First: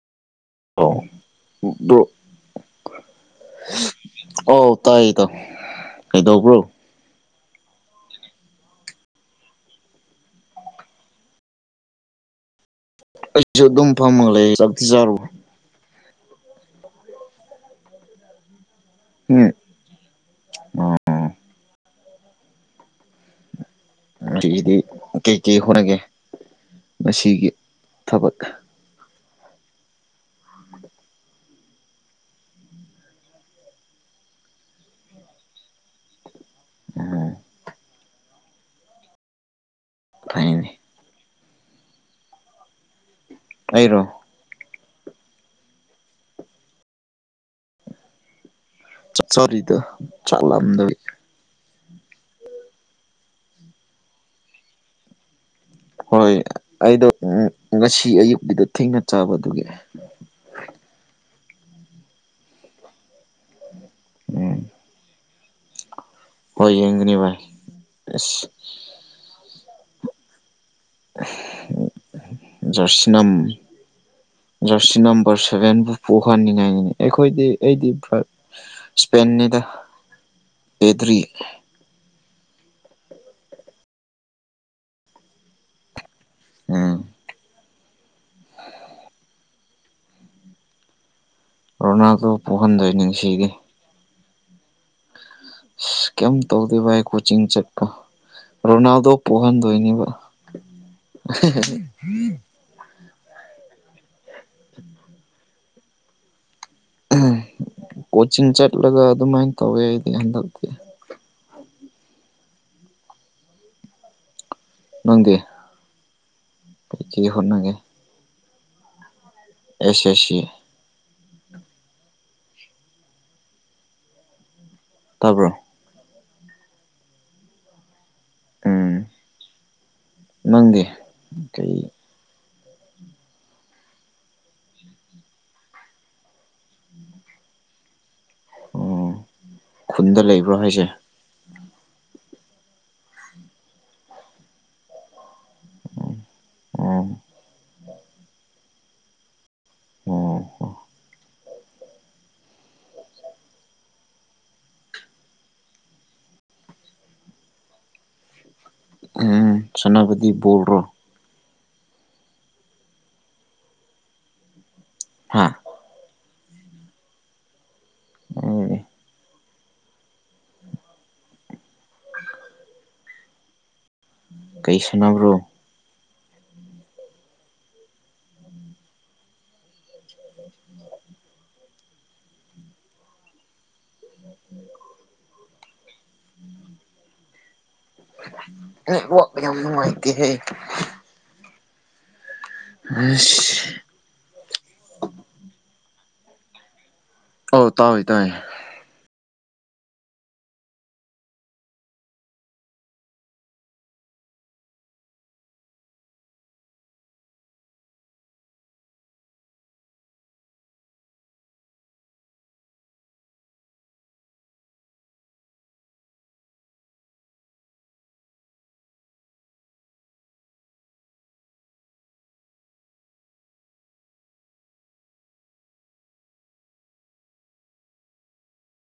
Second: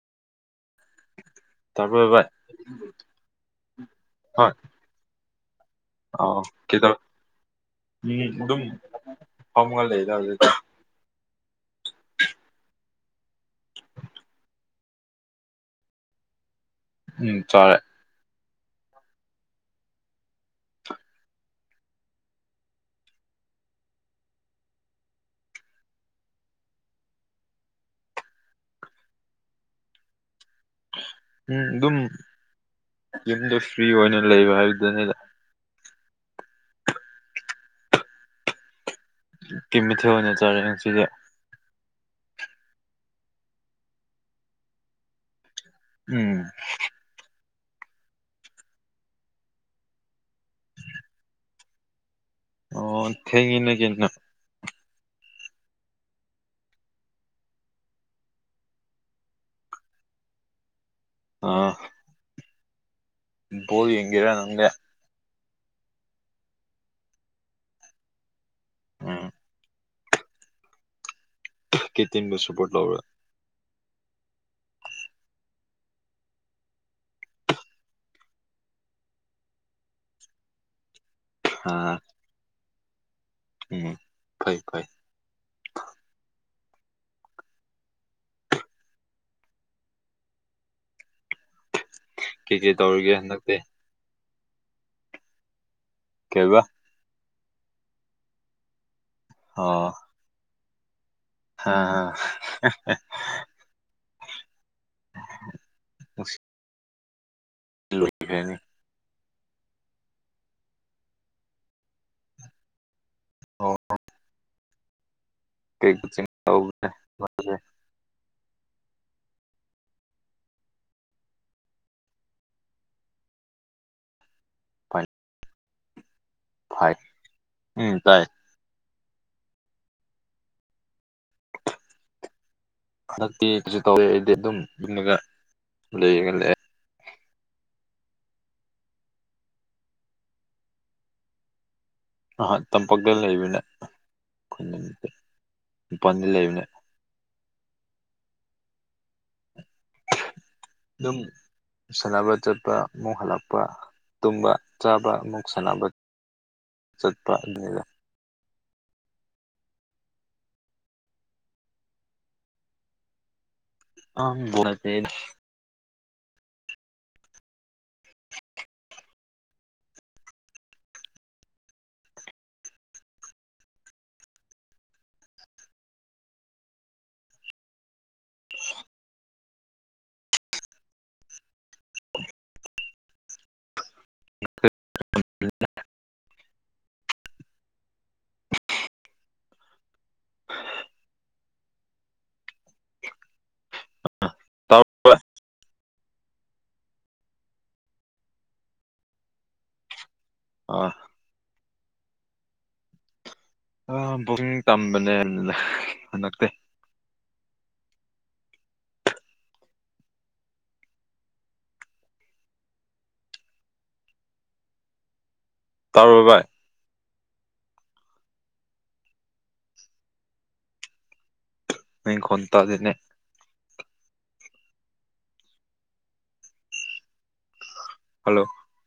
ꯇꯥꯕ꯭ꯔꯣ ꯚꯥꯏ ꯑꯧ ꯇꯥꯏ ꯏꯇꯥꯎ ꯑꯧ ꯀꯩꯗꯧꯕ꯭ꯔꯣ ꯀꯩꯗꯧꯔꯝꯃꯤꯅꫭ ꯎꯝ ꯎ ꯐꯃꯒꯜꯗꯗ ꯑꯩꯁꯨ ꯑꯗꯨꯝ ꯐꯃ ꯂꯩ ꯆꯤ ꯆꯥꯔꯨ ꯎꯝ ꯆꯔꯦ ꯍꯝ ꯑ ꯗꯤ ꯀꯩ ꯀꯩ ꯍꯔꯒꯦ ꯃꯁꯤꯒꯤ ꯊꯕꯛ ꯎꯝ ꯑꯗꯨꯝ ꯌꯨꯝꯗ ꯐ꯭ꯔꯤ ꯑꯣꯏꯅ ꯂꯩꯕ ꯍꯥꯏꯕꯗꯨꯅꯤꯗ ꯎꯝ ꯀꯃꯦ ꯊꯅꯦ ꯐꯩꯅꯦ ꯆꯔꯁꯤꯗ ꯑꯧꯔꯣ ꯎꯝ ꯆꯣꯔꯤꯗ ꯆꯠꯂꯝꯗ ꯑꯣ ꯍꯦꯡꯉꯅꯒꯦꯅ ꯍꯣꯏ ꯑꯩꯗꯣ ꯉꯁꯤ ꯑꯌꯨꯛꯀꯤꯗ ꯊꯦꯡꯅ ꯆꯥꯕꯗꯨꯒꯤ [unintelligible] ꯑꯥ ꯕꯣꯜ ꯌꯦꯡꯒꯤꯔ ꯎꯝ ꯅꯪꯒ ꯍꯣꯏ ꯌꯦꯒꯅꯤ ꯚꯥꯏ ꯑꯁ ꯎꯝ ꯀꯩ ꯇꯤꯝꯕꯨ ꯁꯞꯄꯣꯔꯠ ꯇꯧꯕ꯭ꯔꯥ ꯖꯔꯁꯤꯅꯥꯝ ꯁꯤ ꯅꯝꯕꯔ ꯁꯚꯦꯟꯕꯨ ꯄꯣꯛꯍꯟꯅꯤꯡꯉꯥꯏꯅꯤ ꯑꯩꯈꯣꯏꯗꯤ ꯑꯩꯗꯤ ꯏꯁꯄꯦꯟ ꯄꯦꯥꯗꯔꯤꯌꯦ ꯑ ꯎꯝ ꯐꯩ ꯐꯥꯏ ꯎꯝ ꯔꯣꯅꯥꯜꯗꯣ ꯀꯩꯀꯩ ꯄꯨꯍꯟꯗꯣꯏꯅꯤ ꯇꯧꯔꯤꯒꯦ ꯁꯤꯗꯤ ꯍꯟꯗꯛꯇꯤ ꯀꯩꯝ ꯀꯩꯕ ꯇꯧꯗ ꯚꯥꯏ ꯀꯣꯆꯤꯡ ꯆꯠꯀ ꯔꯣꯅꯥꯜꯗꯣ ꯄꯣꯛꯍꯟꯗꯣꯏꯅꯦꯕ ꯑ ꯑ ꯀꯣꯆꯤꯡ ꯆꯠꯂꯒ ꯑꯗꯨꯃꯥꯏꯅ ꯇꯧꯋꯦ ꯑꯩꯗꯤ ꯍꯟꯗꯛꯇꯤ ꯑ ꯅꯪꯗꯤ ꯀ ꯆꯕ꯭ꯔꯦ ꯀꯩꯀꯩ ꯑꯁꯁꯤ ꯇꯥꯔꯕ ꯐꯥꯏ ꯎꯝ ꯇꯥꯏ ꯎꯝ ꯅꯪꯒꯦ ꯀꯩ ꯍꯟꯗꯛꯇꯤ ꯀꯩꯁꯨ ꯇꯧꯋꯦ ꯑꯩꯗꯤ ꯑꯗꯨꯝ ꯌꯂꯒ ꯂꯩꯔꯒ ꯂꯑꯦ ꯑꯣ ꯈꯨꯟꯗ ꯂꯩꯕ꯭ꯔꯣ ꯍꯥꯏꯁꯦ ꯑꯍ ꯇꯝꯄꯥꯛꯛꯇ ꯂꯩꯕꯅ ꯑꯩꯈ ꯏꯄꯅꯤ ꯂꯩꯕꯅꯦ ꯑ ꯑꯗꯨꯝ ꯁꯥꯟꯅꯕ ꯆꯠꯄ ꯑꯃꯨꯛ ꯍꯜꯂꯛꯄ ꯇꯨꯝꯕ ꯆꯥꯕ ꯑꯃꯨꯛ ꯁꯥꯟꯅꯕ ꯆꯠꯄ ꯂꯩꯗ ꯎ ꯁꯣꯅꯥꯄꯗꯤꯤ ꯣꯜ꯭ꯔꯣ ꯑꯣꯦ ꯍꯥ ꯑꯦ ꯀꯩꯁꯅꯕ꯭ꯔꯣ [unintelligible] [unintelligible] ꯌꯥꯝꯅꯨꯡꯉ ꯀꯍꯦ ꯑ ꯑ ꯇꯥꯎꯏ ꯇꯏꯦ ꯑꯥ ꯑ ꯕꯛ ꯇꯝꯕꯅꯦ ꯍꯟꯗꯛꯇꯤ ꯇꯥꯔꯔꯕꯕꯥ ꯅ ꯈꯟꯇꯗꯅꯦ ꯍꯜꯂꯣ